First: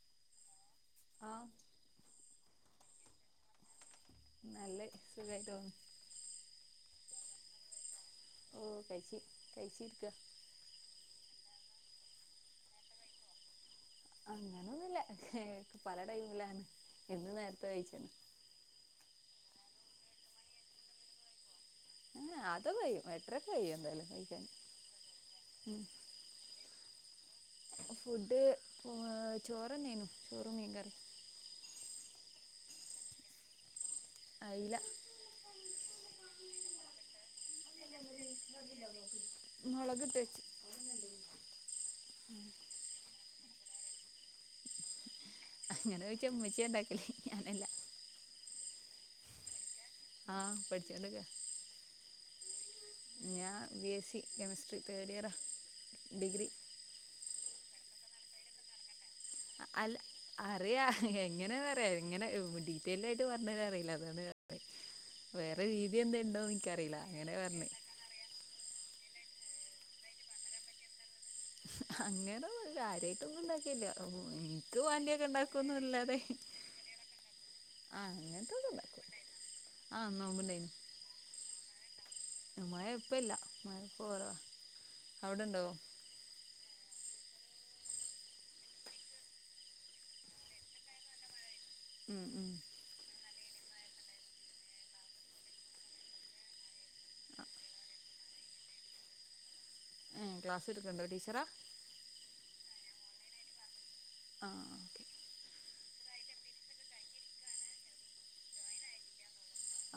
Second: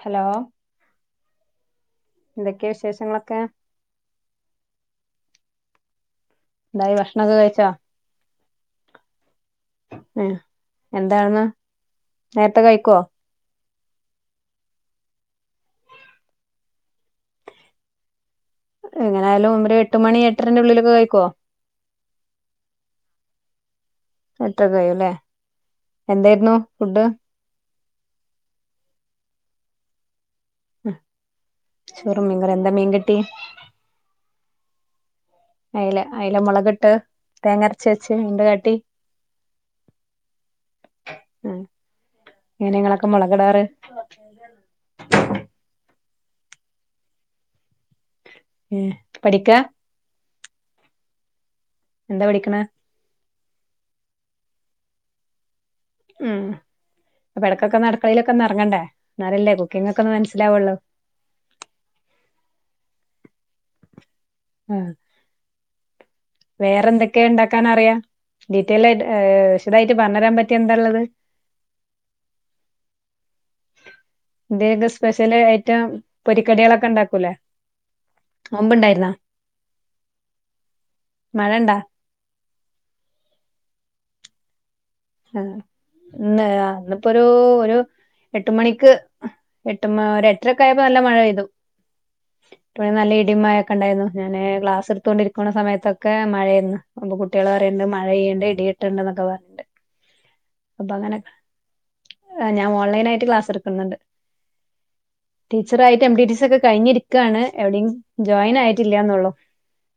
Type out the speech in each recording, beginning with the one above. Hello ആഹ് ന്തെക്കേ വിശേഷങ്ങളൊക്കേ നല്ലഅ് സുഖായിട്ട് പോവുന്നു എന്തായി ഭക്ഷണൊക്ക കഴിച്ചോ ഓ കഴിച്ച് കഴിച്ചിരിക്ക ഏഹ് എന്താർന്ന് നേരത്തെ കഴിക്കുവോ [inaudible] എങ്ങനായാലും ഒരെട്ട് മണി എട്ടരെന്റെ ഉള്ളിലൊക്കെ കഴിക്കുവോ ആ അത് കഴിയും എട്ടരയ്ക്ക് കഴിയും എന്തായാലും കഴിക്കാൻ എട്ടൊക്കെകഴിയുല്ലേ എന്തായിരുന്നു ഫുഡ് ഫുഡ് ഏഹ് ചോറ് തന്നെയാരുന്നു ഉം ചോറും മീൻകറിം എന്താ മീൻ കിട്ടിയെ അയല അയല അയല മുളകിട്ട് തേങ്ങ അരച്ച് വെച്ചെ മുളകിട്ട് വെച്ച് [unintelligible] ആ ഇയിന് നിങ്ങളൊക്കെ മുളകാടാറ് [inaudible] അങ്ങനെ ചോയിച്ച ഉമ്മച്ചിയ ഉണ്ടാക്കല് ഞാനല്ല ഉം പഠിക്ക ആഹ് പഠിച്ചോണ്ടിരിക്ക എന്താ പഠിക്കണെ ഞാൻ B S C chemistry third ഇയറാ ഡിഗ്രി അപ്പ ഇടക്കൊക്കെ അങ്ങടുക്കളയിലൊക്കെന്നിറങ്ങണ്ടേ അല്ല അറിയ എങ്ങനെ പറയാ ഇങ്ങനെ ഡീറ്റെൽ ആ [unintelligible] പറഞ്ഞ് തരാനറിയില്ല അതാണ് ആ വേറെ രീതി എന്ത ഉണ്ടോന്ന് എനിക്കറിയില്ല വേറെന്തൊക്കെയാ അങ്ങനെ ഉണ്ടാക്കാൻ പറഞ്ഞ് അറിയാം ഡീറ്റെൽ ആയിട്ട് ഏ വിശദായിട്ട് പറഞ്ഞു തരാൻ പറ്റി എന്താള്ളത് അങ്ങനെ കാര്യ എന്താ ഇന്ന് സ്പെഷ്യല് ഉണ്ടാക്കൊന്നും ഐറ്റം ഇല്ലാതെ പൊരിക്കടികളൊക്കെ ഉണ്ടാക്കൂലേ ആ അങ്ങനത്തെ ഒന്നും നോമ്പുണ്ടായിരുന്നോ [inaudible] ആ നോമ്പുണ്ടാരുന്നു മഴണ്ടാ മഴ ഇപ്പല്ല മഴ ഇപ്പ കുറവ ആ ഒരു ഒരു എട്ട് മണിക്ക് എട്ട് മ ഒരു എട്ടര ഒക്കെ ആയപ്പ നല്ല മഴ പെയ്തു ഉം ഉം [unintelligible] മഴയൊക്കെണ്ടായിരുന്നു ഞാന് ക്ലാസ് എടുത്തൊണ്ടിരിക്കണ സമയത്തൊക്കെ മഴയാരുന്നു അപ്പൊ കുട്ടികൾ പറയണ്ട് മഴ ഇണ്ട് ഇടിവെട്ടുണ്ടെന്നൊക്കെ പറയണുണ്ട് ഏ ക്ലാസ് അപ്പ എടുക്കണ്ടോ അങ്ങനെ ടീച്ചറാ ഏ ഞാൻ ഓൺലൈൻ ആയിട്ട് ക്ലാസ്സ് എടുക്കുന്നുണ്ട് ആ okay [unintelligible] M B B S ഒക്കെ കഴിഞ്ഞിരിക്കുകയാണ് എവിടെയും ജോയിൻ ആയിട്ടില്ലന്നുള്ളു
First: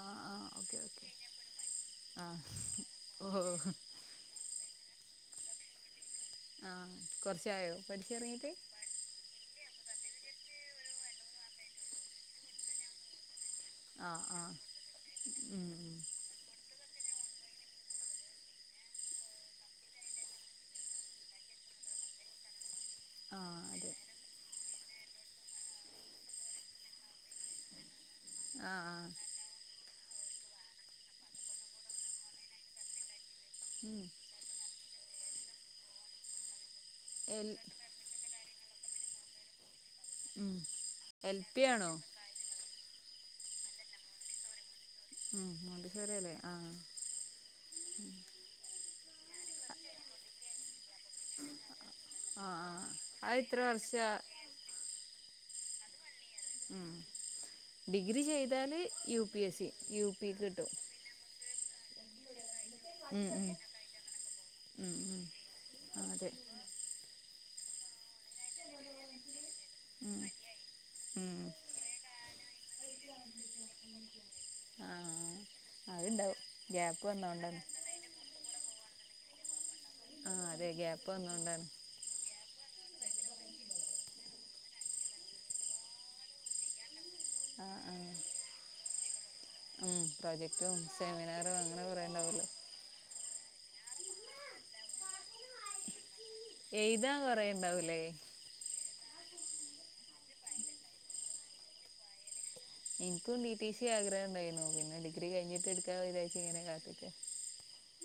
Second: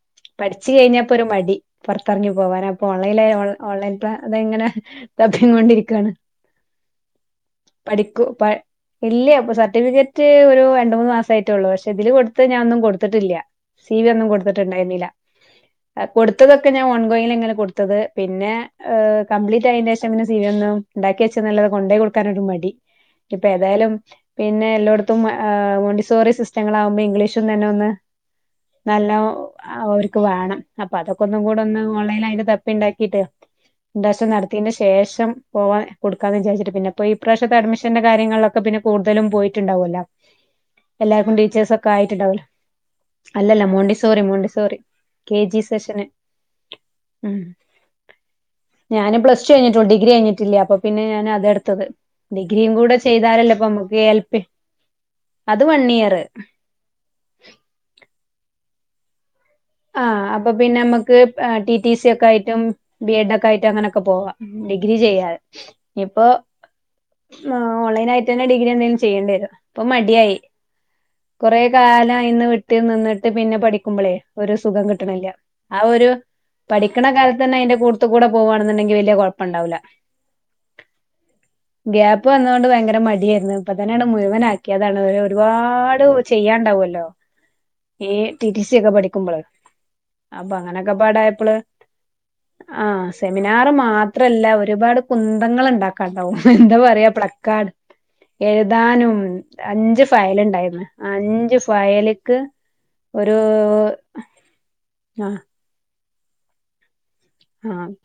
ആ ആ പഠിച്ചു ഓക്കെ ഓക്കെ കഴിഞ്ഞപ്പൊ ഒരു മടി ആ പുറത്തിറങ്ങി പോകാൻംഅപ്പൊ ഓൺലൈന് ഓ ഓൺ ഓൺലൈൻ ട്രാ അതെങ്ങനെ തപ്പി കൊണ്ടിരിക്കയാണ് ആ കുറച്ചായോ പഠിക്കൂ പ പഠിച്ചിറങ്ങിയിട്ട് ഇല്ലേ അപ്പൊ സ എഴുതിയിട്ട് ഒരു രണ്ട് മൂന്ന് മാസം ആയ്യിട്ടുള്ളൂ പക്ഷെ ഇതില് കൊടുത്ത് ഞാനൊന്നും കൊടുത്തിട്ടില്ല സീവി ആ ഒന്നും ആ കൊടുത്തിട്ടുണ്ടായിരുന്നില്ല ഉം ഉം കൊടുത്തതൊക്കെ ഞാൻ ഓൺ [unintelligible] ഇങ്ങനെ കൊടുത്തത് പിന്നെ ഏ കപ്ലീറ്റ് കഴിഞ്ഞ ശേഷം പിന്നെ സീവി ഒന്നും ഐണ്ടാക്കി വെച്ചന്നല്ലതെ കൊണ്ടോയി കൊടുക്കാനൊരു മടി ആ ഇപ്പൊ ഏതായാലും അതെ പിന്നെ എല്ലായിടത്തും മ ഏ മോണ്ടിസോറി സിസ്റ്റങ്ങളൾ ആകുമ്പോ ഇംഗ്ലീഷന്ന് തന്നെ ഒന്ന് ആ ആ നല്ല ഒ ആ ഒരു വേണം അപ്പൊ അതൊക്കെ ഒന്നും കൂടെ ഒന്ന് ഓൺലൈൽ ആയിട്ട് തപ്പി ഉണ്ടാക്കിട്ട് ഉം [unintelligible] ന് ശേഷം പോവാ കൊടുക്കാന്ന് വിചാച്ചിട്ട് പിന്നെപ്പൊ ഈ എൽ പ്രാവശ്യത്തെ അഡ്മിഷന്റെ കാര്യങ്ങളിലൊക്കെ ഇപ്പൊ പിന്നെ കൂടുതലും പോയിട്ടുണ്ടാവല്ലോ ഉം എല്ലാവർക്കും എൽ പി ടീച്ചേഴ്സ ഒക്കെ ആണോ ആയിട്ടുണ്ടാവുലോ അല്ലല്ല മോണ്ടി സോറി മോണ്ടി സോറി കെ ഉം ജി സെഷന് മോണ്ടിസോറി അല്ലേ ആ ഉം ഞാനും പ്ലസ് ഡിഗ്രീ കഴഞ്ഞിട്ടില്ല അപ്പൊ പിന്നെ ഞാൻ അതെടുത്തത് ആ ആ ഡിഗ്രിയും കൂടെ അത് ചെയ്താലല്ലേ ഇത്ര ഇപ്പ വർഷ നമ്മുക്ക് എൽ പി അത് വൺ ഇയറ് താല് യു പി എസ് സി ആ യു പി അപ്പൊ കിട്ടും പിന്നെ നമുക്ക് ടി ടി സി ഒക്കെ ആയിട്ടും ബി ഉം എഡ ഒക്കെ ആയിട്ട് അങ്ങനൊക്കെ പോവാാം ഉം ഉം ഡിഗ്രി ഉം ചെയ്യാെ ആ ഇപ്പൊ അതെ ആ ഓൺലൈ ആയിട്ട്ന്നെ ഡിഗ്രി എന്തേലും ചെയ്യണ്ട വരോ ഇപ്പൊ ഉം മടിയായി ഉം കൊറേ കാലം അന്ന് വിട്ട് നിന്നിട്ട് പിന്നെ പഠിക്കുമ്പോളേ ഒരു സുഖം ആ കിട്ടണില്ല ആ ഒരു അതുണ്ടാവും ഗ്യാപ്പ് പഠിക്കണ കാലത്ത് തന്നെ വന്നോണ്ടാണ് അതിന്റെ കൂടുത്ത കൂടെ പോുകവാണെന്നുണ്ടെങ്കിൽ അ വ ആ അതെ ഗ്യാപ്പ് വന്നോണ്ടാണ് അ മടിയായിരുന്നു അപ്പൊതന്നെയാണ് മുഴുവന ആാക്കി അതാണ് അവ ഒരുപാട് ചെയ്യാണ്ടാാവുമല്ലോ ആ ആ ഈ ടി ടി സി ഒക്കെ പഠിക്കുമ്പോള ഉം പ്രൊജക്ടും സെമിനാറും അങ്ങനെ പറയണ്ടാവല്ലോ ആ സെമിനാർ മാത്രല്ല ഒരുപാട് കുന്തങ്ങൾ ഉണ്ടാക്കും ണ്ട എന്താ പറയാ എഴുതാൻ കുറേ പ്ലക്കാട് ഉണ്ടാവൂലേ എഴുതാനും ഉ അഞ്ച് ഫയല ഉണ്ടായിരുന്നു അഞ്ച് ഫയലക്ക് എനിക്കും ഡി ടി സി ആഗ്രഹം ഉണ്ടായിരുന്നു പിന്നെ ഡിഗ്രി ആ കഴിഞ്ഞിട്ട് എടുക്കാ വിതാച്ച ഇങ്ങനെ കാത്തിട്ട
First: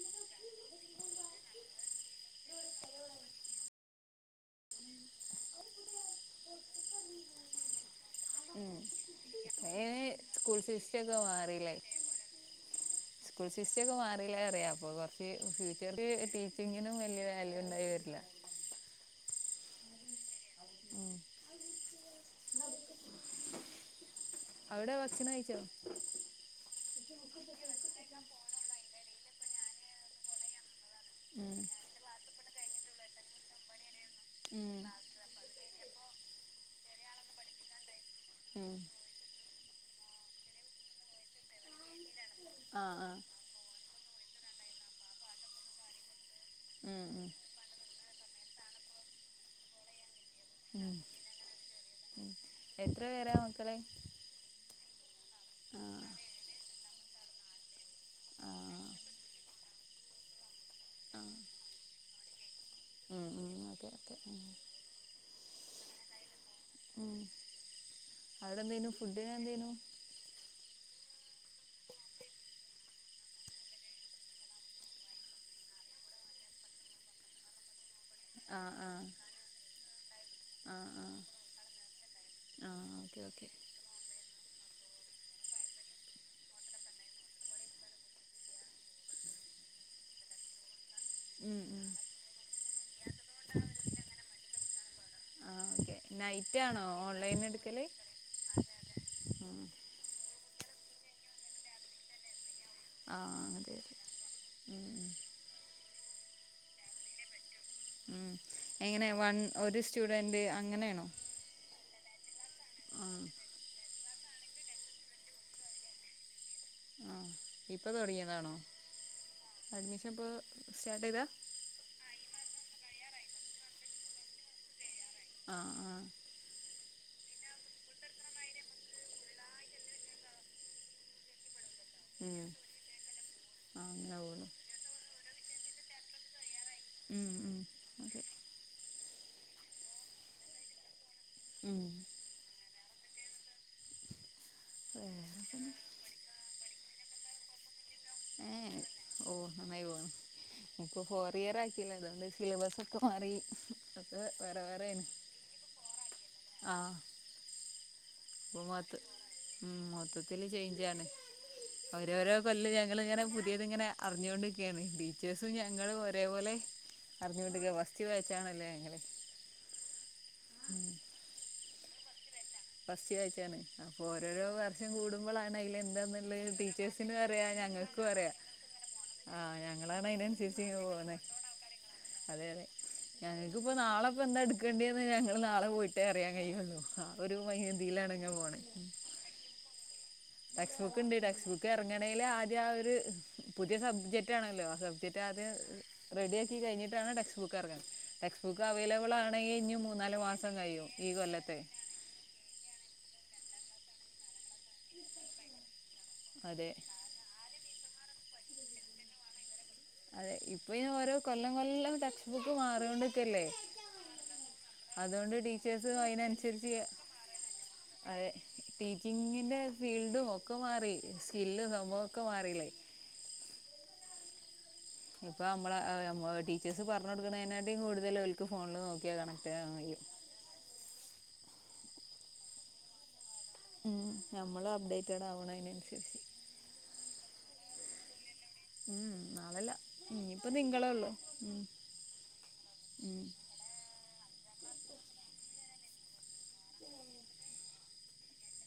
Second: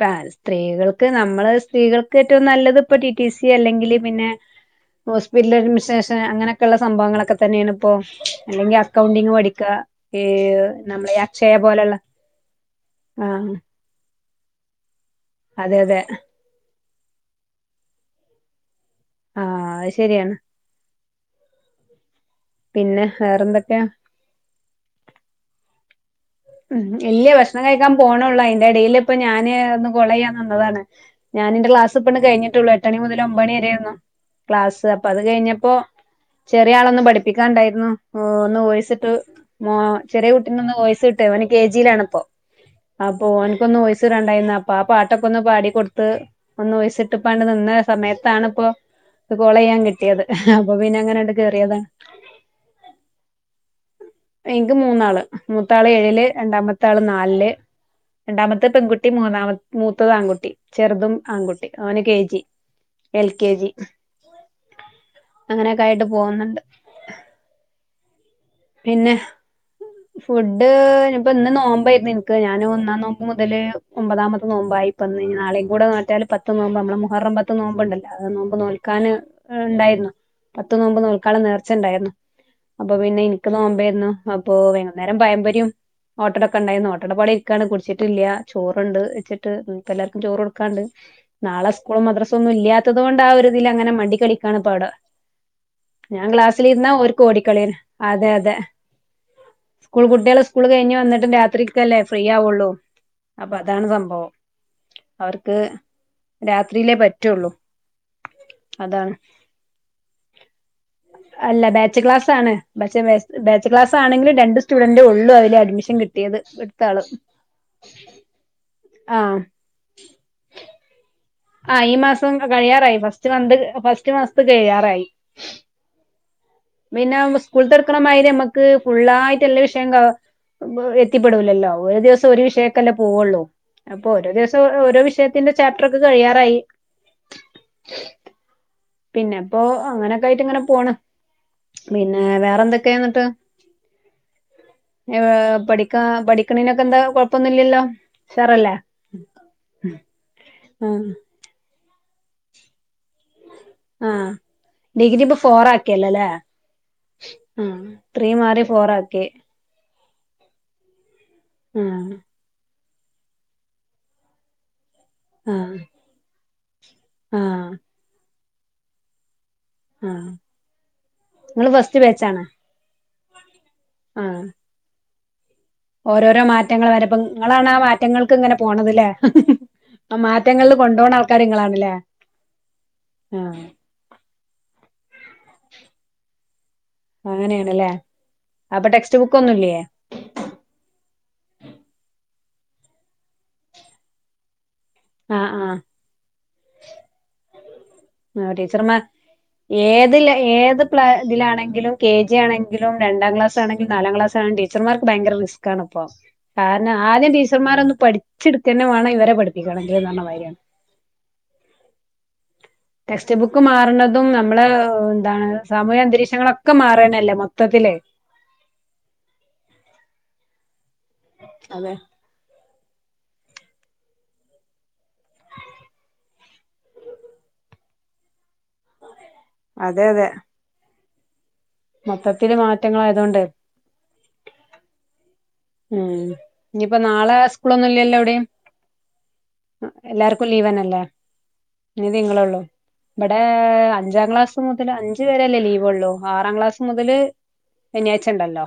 ആ സ്ത്രീകൾക്ക് നമ്മള് സ്ത്രീകൾക്ക് ഏറ്റവും നല്ലത് ഇപ്പ ടിടി സി അല്ലെങ്കിൽ പിന്നെ [inaudible] ഹോസ്പിറ്റൽ അഡ്മിനിസ്ട്രേഷൻ അങ്ങനെയൊക്കെയുള്ള സംഭവങ്ങളൊക്കെ തന്നെയാണ് ഇപ്പോൊ ഉം അല്ലെങ്കിൽ അക്കൗണ്ടിംഗ വ അയിന് സ്കൂൾ സിസ്റ്റം നമ്മളെ ഒക്കെ അക്ഷയ മാറിയില്ലേ പോലുള്ള ആ അറിയ അപ്പൊ കുറച്ച് ഫ്യൂച്ചറി ടീച്ചിങ്ങിനും വല്ിയ വാല്യൂ ഉണ്ടായി വരില്ല ആഹ അ ശരിയാണ് പിന്നെ വേറെന്തൊക്കെയാ അവിടെ ഭക്ഷണം കഴിച്ചോ ഉം ഇല്ലയേ ഭക്ഷണം കഴിക്കാൻ പോണള്ളൂ അതിന്റെ ഇടൽ ഇപ്പൊ ഞാന് ഒന്ന് കൊള ചെയ്യാൻ നന്നതാണ് ഉം ഞാൻന്റെ ക്ലാസ് പെണ് കഴിഞ്ഞിട്ടുള്ളൂ എട്ടണി മുതൽ ഒമ്പണിരായിന്നോ ഉം ക്ലാസ്സ് അപ്പൊ അത് കഴിഞ്ഞപ്പോ ചെറിയ ആളൊന്നും പഠിപ്പിക്കാണ്ടായിരുന്നു ഓ ഒന്ന് ഉം വോയിസിിട്ട് മ ചെറിയ കുട്ടീ ഒന്ന് വോയിസ് കട്ടേ അവന് കെ ജിയിലാണിപ്പോൊ ആ ആ അപ്പൊ എനിക്കൊന്ന് പോ മണ്ടായിന്ന അപ്പൊ ആ പാട്ടൊക്കെ ഒന്ന് പാട കൊടുത്ത് ഒന്ന് ഉം ഴിച്ചിട്ട് ഉം പാണ്ട് നിന്ന സമയത്താണിപ്പോൊ കൊള ചെയ്യാൻ കിട്ടിയത് അപ്പൊ ഉം പിന്നെ അങ്ങനെ എണ്ട് കയറിയതാണ് ഉം എത്ര പേരാ നോക്കളെ എനിക്ക് മൂന്നാള് മൂത്താള് ഏഴില് രണ്ടാമ്പത്ത ആള് നാലില് ആ രണ്ടാമത്തെ പെൺകുട്ടി മൂന്നാമ മൂത്തത് ആൺകുട്ടി ചെറുതും ആ ആൺകുട്ടി അവന് കെ ജി ഉം എൽ കെ ഉം ജി ഓക്കെ ഓക്കെ ഉം അങ്ങനെയൊക്കെ ആയിട്ട് പോകുന്നുണ്ട് ഉം അവിടെ എന്തേനു ഫുഡിന്െ എന്തേനു ഇപ്പോ ഇന്ന് നോമ്പായിരുന്നു എനിക്ക് ഞൻ ഒന്നാം നോമ്പ് മുതല് ഒമ്പതാമത് നോമ്പായി ഇാള കൂടെ നാട്ടാല് പത്ത്ു നോമ്പ് നമ്മള് മുഹറും പത്ത്ു നോമ്പണ്ടല്ലോ അത് നോമ്പ ആ ആ നോക്കാൻ ഉണ്ടായിരുന്നു പത്ത്ു ആ നോമ്പ് ആ നൽക്കാാലം നേർച്ചുണ്ടായിരുന്നു ആ അപ്പൊ പിന്നെ ഓക്കെ ഇനി ഓക്കെ രുന്നു അപ്പൊ വൈകുന്നേരം പയമ്പരം ഓട്ടടൊക്കെ ഉണ്ടായിരുന്നു ഓട്ടയുടെ പാടിരിക്കാണ്ട് കുടിച്ചിട്ടില്ല ചോറണ്ട് വച്ചിട്ട് ഇപ്പ എല്ലാവർക്കും ചോറ് കൊടുക്കാണ്ട് ഉം നാളെ ഉം സ്കൂളും മദ്രസ ഒന്നും ഇല്ലാത്തത് കൊണ്ട് ആ ഒരു ഇതിൽ അങ്ങനെ മണ്ടി കളിക്കാണ് ഇപ്പവി ആ ഓക്കെ ഞാൻ നൈറ്റ് ക്ലാസ്സില ആണോ ഇരുന്ന ഒരു ഓൺലൈൻ കോടിക്കളീൻ എടുക്കല് അതെ അതെ ഉം സ്കൂൾ കുട്ടികളെ സ്കൂള് കഴിഞ്ഞ് വന്നിട്ട് രാത്രിക്കല്ലേ ഫ്രീ ആവുള്ളൂ ആ അപ്പൊ അതെ അതാണ് അതെ സംഭവം ഉം ഉം അവർക്ക് രാത്രിയിലേ പറ്റുള്ളൂ ഉം എങ്ങനെ അതാണ് വൺ ഒരു സ്റ്റുഡന്റ് അങ്ങനെയാണോ അല്ല ബാച്ച് ക്ലാസ് ആണ് പക്ഷേ ആ ബാച്ച് ക്ലാസ് ആണെങ്കിലും രണ്ട് സ്റ്റുഡന്റ് ഉള്ളൂ അതില് അഡ്മിഷൻ കിട്ടും കിട്ടിയത് എടുത്താള ആ ഇപ്പൊ തുടങ്ങിയതാണോ ആഹ് അഡ്മിഷൻ ഇപ്പൾ സ്റ്റാർട്ട് ചെയ്താ ആ ഈ മാസം കഴിയാറായി ഫസ്റ്റ് മന്ത് ഫസ്റ്റ് മാസത്ത് കഴിയാറായി ആഹ ആ പിന്നെ സ്കൂള ന്നടുക്കണമാതിരി നമ്മുക്ക് ഫുുള്ളായിട്ട് എല്ല വിഷയക എത്തിപ്പെടൂലല്ലോ ഒരു ദിവസം ഒരു ഉം വിഷയക്കല്ലേ പോവുള്ളൂ ആ അപ്പൊ അങ്ങനെ ഓരോ പോണു ദിവസം ഓരോ വിഷയത്തിന്റെ ചാപ്റ്റർ അത് കഴിയാറായി ഉം ഉ അതെ പിന്നെപ്പോൊ അങ്ങനെയൊക്കെ ആയിട്ട് ഇങ്ങനെ പോണ് ഉം പിന്നെ വേറെന്തൊ ന്നട്ട് ആ ഹ് വേറെപ്പന്താ പഠിക്ക പേടിക്കണേനൊക്കെ എന്താ കൊഴപ്പൊന്നും ഇല്ലല്ലോ ഏ ഓ നായിോ ഇപ്പ ആഹ് ഫോർ ഇയർ ആക്കില്ലല്ലോ അതുകൊണ്ട് സിലബസ് ഒെ ആഹ ഡിഗ്രി ഇപ്പൊ ഫോറ ആക്കിയല്ലോല്ലേ ആ ഇപ്പ മൊത്ത ഉ മൊത്തത്തില് ചേഞ്ച്ാണ് ആഹ് ഓരോരോ കൊല്ല ഞങ്ങക് ഞങ്ങിങ്ങനെ പുതിയത് ഇങ്ങനെ അറിഞ്ഞുകൊണ്ടിരിക്കുകയാണ് ടീച്ചേഴ്സ് ആഹ് ഞങ്ങളും ഒരേപോലെ ആഹ് അറിഞ്ഞോണ്ടേക്ക ഫസ്റ് ബച്ചാണല്ലോ അങ്ങനെ ആഹ നിങ്ങള് ഫസ്റ്റ് ബേച്ചാണോ ഫസ്റ്റ് ബാച്ചാണ് അപ്പൊ ഓരോരോ വർഷം കൂടുമ്പോളാണഹ് ഓരോരോ മാറ്റങ്ങൾ വരെപ്പ ങ്ങളാണ് ആ ഞങ്ങൾക്കും അറിയാം മാറ്റങ്ങൾക്ക് ങ്ങനെ പോണതല്ലേ ആഹ് ഞങ്ങളാണ് ആ അതിനനുസരിച്ച് മാറ്റങ്ങൾ കൊണ്ടോ ണ പോകുന്നത് ആൾക്കാര്ങ്ങളാണല്ലേ അതെ അതെ ഞങ്ങൾക്കിപ്പോ നാളെ ഇപ്പ എന്താ എടുക്കേണ്ടന്ന് ഞങ്ങള്ൾ നാളെ പോയിട്ടേ അറിയാൻ കഴിയുള്ളൂ ആ ഒരു അങ്ങനെയാണല്ലേ മൈൻഡിലാണ് ഇങ്ങനെ പോണേ അപ്പൊ ഉം ടെക്സ്റ്റ് ബുക്ക് ഒന്നുംല്ലയേ ടെക്സ്റ്റ് ബുക്ക് ഉണ്ട് ടെക്സ്റ്റ് ബുക്ക് ഇറങ്ങണമെങ്കിൽ ആദ്യ ആ ഒരു പുതിയ സബ്ജക്റ്റ് ആണല്ലോ ആ സബ ട്ട ആദ്യം ആഹ് റെഡി ആക്കി കഴിഞ്ഞിട്ടാണ് ടെക്സ്റ്റ് ബുക്ക് എർ ങ്ങ്ണത്. ടെക്സ്റ്റ് ബുക്ക് അവൈലബിൾ ആണെങ്കി ഇനിം മൂ അത് ല്ലേ ഏത് പ്ലെ തിലാണെങ്കിലും കെ ജി ആണെങ്കിലും രണ്ടാം ക്ലാസ് ആണെങ്കിലും നാലാം ക്ലാസ്സാണെങ്കിലും ടീച്ചമാർക് ഭയങ്കര റിസ്കാണ്പ്പോ. അതെ കാരണം ആദ്യം ടീച്ചറമ്മാരോന്നു പഠിച്ചെടുക്കന്നേ വാണം ഇവരെ പഠിപ്പിക്ക അതെ ഇപ്പൊ ഇ ഓരോ കൊല്ലം കൊല്ലം ടെക്സ്റ്റ് ബുക്ക് മാ ടെക്സ്റ്റ് ബുക്ക് മാറുന്നതും നമ്മള് അതുകൊണ്ട് എന്താണ് ടീച്ചേഴ്സ് സാമൂഹ്യ അന്തരീക്ഷങ്ങളൊക്കെ അതിനനുസരിച്ച് മാറണല്ലേ മൊത്തത്തിൽ അതെ ടീച്ചിങ്ങിന്റെ ഫീൽഡും ഒക്കെ മാറി സ്കില്ല് അതെ സംഭവം ഒക്കെ മാറില്ലേ ഇപ്പം നമ്മള മ്മള് ടീച്ചേഴ്സ് പറഞ്ഞ കൊടുക്കുന്നതിനായിട്ടേും കൂടുതൽവക്ക് ഫോണിൽ നോക്കിയാ കാണ അതെ അതെ മൊത്തത്തില് മാറ്റങ്ങളായതൊണ്ട് ഉം ഞമ്മള് അപ്ഡേറ്റഡ് ആവണ ഉം ഇനിയിപ്പോ നാളെ സ്കൂളൊന്നും ഇല്ലല്ലോ എവിടെയും ഉം നാളല്ല ഇനിയിപ്പോ എല്ലാർക്കും തിങ്കളേ ലീവന്നല്ലേ ഉള്ളു ഉം, ഇനി തിങ്കളൊള്ളൂ. ഉം. ബെടേ അഞ്ചാം ക്ലാസ് അഞ്ചു വരെല്ലേ ലീവ്ള്ളൂ ആറാം ക്ലാസ് മുതല് ശനിയാഴ്ച ണ്ടല്ലോ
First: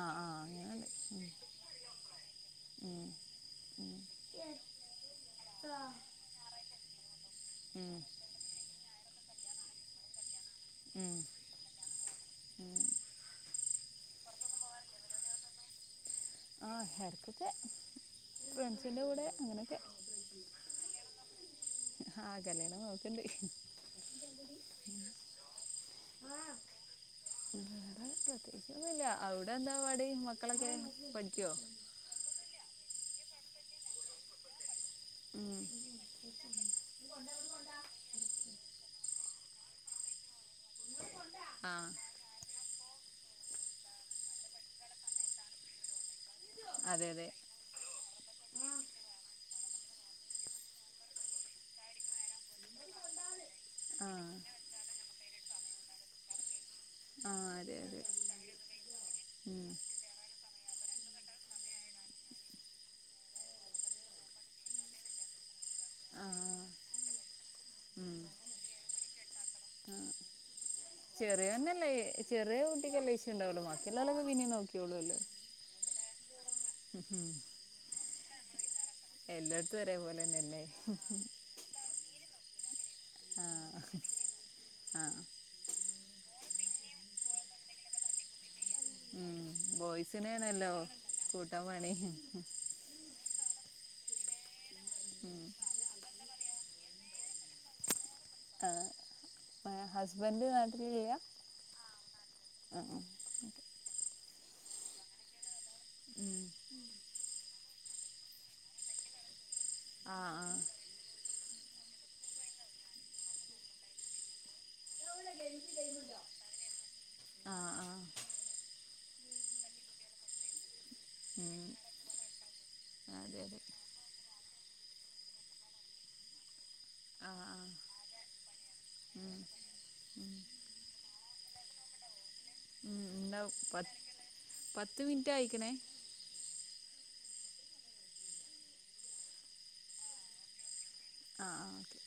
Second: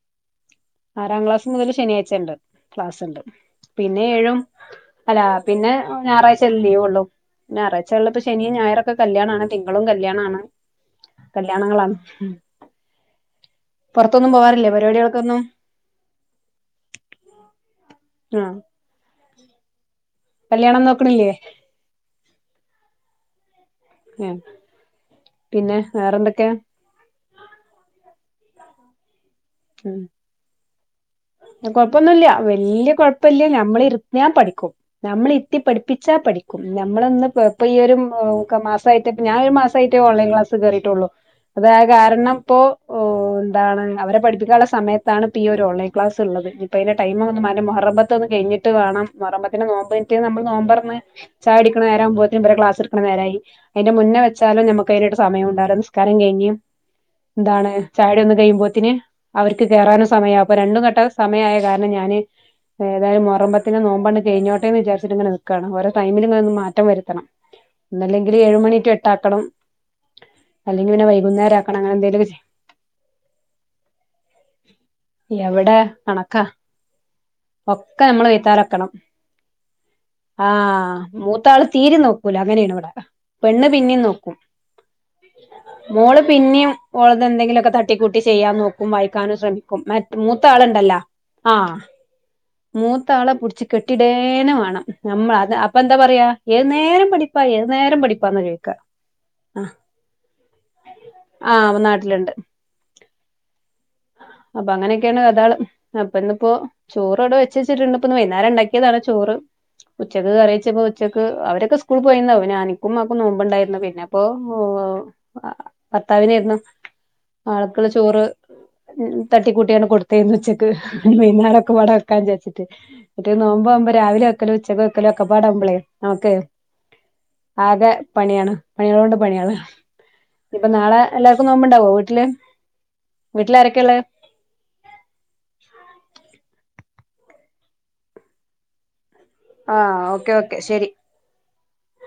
ആഹ് ആഹ് അങ്ങനെണ്ട് ആറാം ക്ലാസ് മുതൽ ശനിയാഴ്ചയ ണ്ട് ഉം, ക്ലാസ്ണ്ട്. ഉം, പിന്നെ ഏഴും അല്ല പിന്നെ ഞായറാഴ്ച ലീവ ഉള്ളു ഉം, ഞായറാഴ്ച ള്ളപ്പ ശനിയും ഞായറൊക്കെ കല്യാണാണ് തിങ്കളും കല്യാണാണ് ഉം, കല്യാണങ്ങളാണ്. ഉം. പൊർത്തൊന്നും പോവാറില്ലേ പരിപാടികൾക്കൊന്നും ആഹ എട്ക്കൊക്കെ ആ ഫ്രണ്ട്സിന്റെ കൂടെ അങ്ങനെയൊക്കെ കല്യാണം നോക്കണില്ലേ ആഹ കല്യാണം നോക്ക്ണ്ട്. പിന്നെ വേറെന്തൊക്കെയാ ന്നൂല്യ അവിടെ എന്താ ഉം പാട് മക്കളൊക്കെ പ കൊഴപ്പൊന്നുല്ല വല്യ കൊഴപ്പല്യ ന മ്മൾ ഇര്ന്നാ പഠിക്കും. നമ്മള ഇത്തി ഉം, പഠിപ്പിച്ചാ പഠിക്കും നമ്മളൊന്ന് ഇപ്പൊ ഈ ഒരു ക മാസായിട്ട ഞാൻ ഒരു മാസായിട്ടേ ഓൺലൈൻ ക്ലാസ് കേറീട്ടുള്ളൂ അത ആ കാരണം ഇപ്പോ ഓ എന്താണ് അവരെ പഠിപ്പിക്കാനുള്ള സമയത്താണ് ഇപ്പ ഈ ഒരു ഓൺലൈൻ ക്ലാസ്. ള്ളത് ഇപ്പ അന്റെ അതെ ടൈം അതെ മോഹറം പത്ത് ഒന്ന് കഴിഞ്ഞ്ട്ട് വാണം മോറം പിന്നെ നോമ്പോറ്റ് നമ്മള് നോമ്പർന്ന് ചായ കുടിക്കണ നേരാ മ്പോത്തിന് ഇവരാ ക്ലാസ് എടുക്കുന്ന നേരായി. അയിന്റെ ആ മുന്നേ വെച്ചാലും നമുക്ക് അതിനട്ട് സമയം ഉണ്ടാവില്ല നിസ്കാരം കഴിഞ്ഞ് ആ എന്താണ് അതെ അതെ ചായകുടി ഒന്ന് കഴിയുമ്പോത്തന് അവർക്ക് ഉം, കേറാനോ സമയാവും അപ്പൊ രണ്ടും കെട്ട സമയമായ കാരണം ഞാന് ഏതായാലും മുറമ്പത്തിനെ നോമ്പണ് കഴിഞ്ഞോട്ടെ എന്ന് വിചാരിച്ചിട്ട ഇങ്ങെ നിൽക്കാണ് ഓരെ ടൈമിൽ ആ ഇങ്ങന ഒന്ന് മാറ്റം വരുത്തണം ഉം, ഒന്നല്ലെങ്കിൽ ഏഴുമണിറ്റു എട്ടാക്കണം. അല്ലെങ്കിൽ പിന്നെ ചെറിയ വൈകുന്നേരം ആക്കണം തന്നെല്ലേ അങ്ങനെ എന്തേലും ചെറിയ കുട്ടിക്കല്ലേ വിഷയം ഉണ്ടാവല്ലോ ബാക്കി എവിടെ കണക്കാ ഒക്കെ അമ്മളെ വയ്‌തലെത്തണം. എല്ലായിടത്തും ഒരേ പോലെന്നെല്ലേ ല അങ്ങനെയാണ് ഇവിടെ പെണ്ണ് പിന്നിം നോക്കും. ആ മോള് പിന്നെയും ഓളത് എന്തെങ്കിലൊക്കെ തട്ടിക്കൂട്ടി ചെയ്യാൻ നോക്കും വ യിക്കാൻ ശ്രെമിക്കും ക്കും മൂത്ത ബോയ്സിനാണല്ലോ ആളുണ്ടല്ലോ ആ കൂട്ടാൻ പണി മൂത്ത ആളെ പു കെട്ടിടേന വേണം നമ്മൾ ഉം. അപ്പൊ എന്താ പറയാ ഏത് നേരം പഠിപ്പാ ഏത് നേരം പഠപ്പ ആ ഹസ്ബൻഡ് നാട്ടില് ചെയ്യാം ആ ആ നാട്ടിലുണ്ട് അപ്പൊ അങ്ങനെയൊക്കെയാണ് കഥ കൾ അപ്പ ഉം. ഇന്നിപ്പോ ചോറോടെ വെച്ച വെച്ച് വെച്ചിട്ടുണ്ട് വൈകുന്നരം ഉണ്ടാക്കിയതാണ് ചോറ് ആ ഉച്ചക്ക് ആ കറി വെച്ചപ്പോ ഉച്ചക്ക് അവരൊക്കെ സ്കൂളി പോയിന്നവ പിന്നെ എനിക്കും ഉമ്മാക്കും നോമ്പുണ്ടായിരുന്നു പിന്നെ അപ്പോ ആ ഭർത്താവിനെയിരുന്നു ആ ആ ആൾക്കുള്ള ചോറ് തട്ടിക്കൂട്ടിയാക്കെ കൊടുത്തേരുന്ന് ഉച്ചക്ക് പിന്നാടെ ഉം. ഒക്കെപാടെ വക്കാന്ന് വിചാരിച്ചിട്ട് മറ്റേ അതെ അതെ നോമ്പാ മ്പ രാവിലെ വെക്കല് ഉച്ചക്ക് വെക്കലോ ഒക്കെ പാടാവുമ്പോളെ നമുക്കേ ആ ആ ആകെ പണിയാണ് പണികളൊണ്ട് ഉം, പണിയാണ് ഉം. ഇനിപ്പോ നാളെ എല്ലാർക്കും നോമ്പണ്ടാവോ വീട്ടില് ഉം, എന്താ വീട്ടിലാരക്ക പത്ത് പത്ത് മിനിറ്റായ്ക്കണേ ആഹ് ഓക്കെ ഓക്കെ ശെരി ആ ആ ഓക്കെ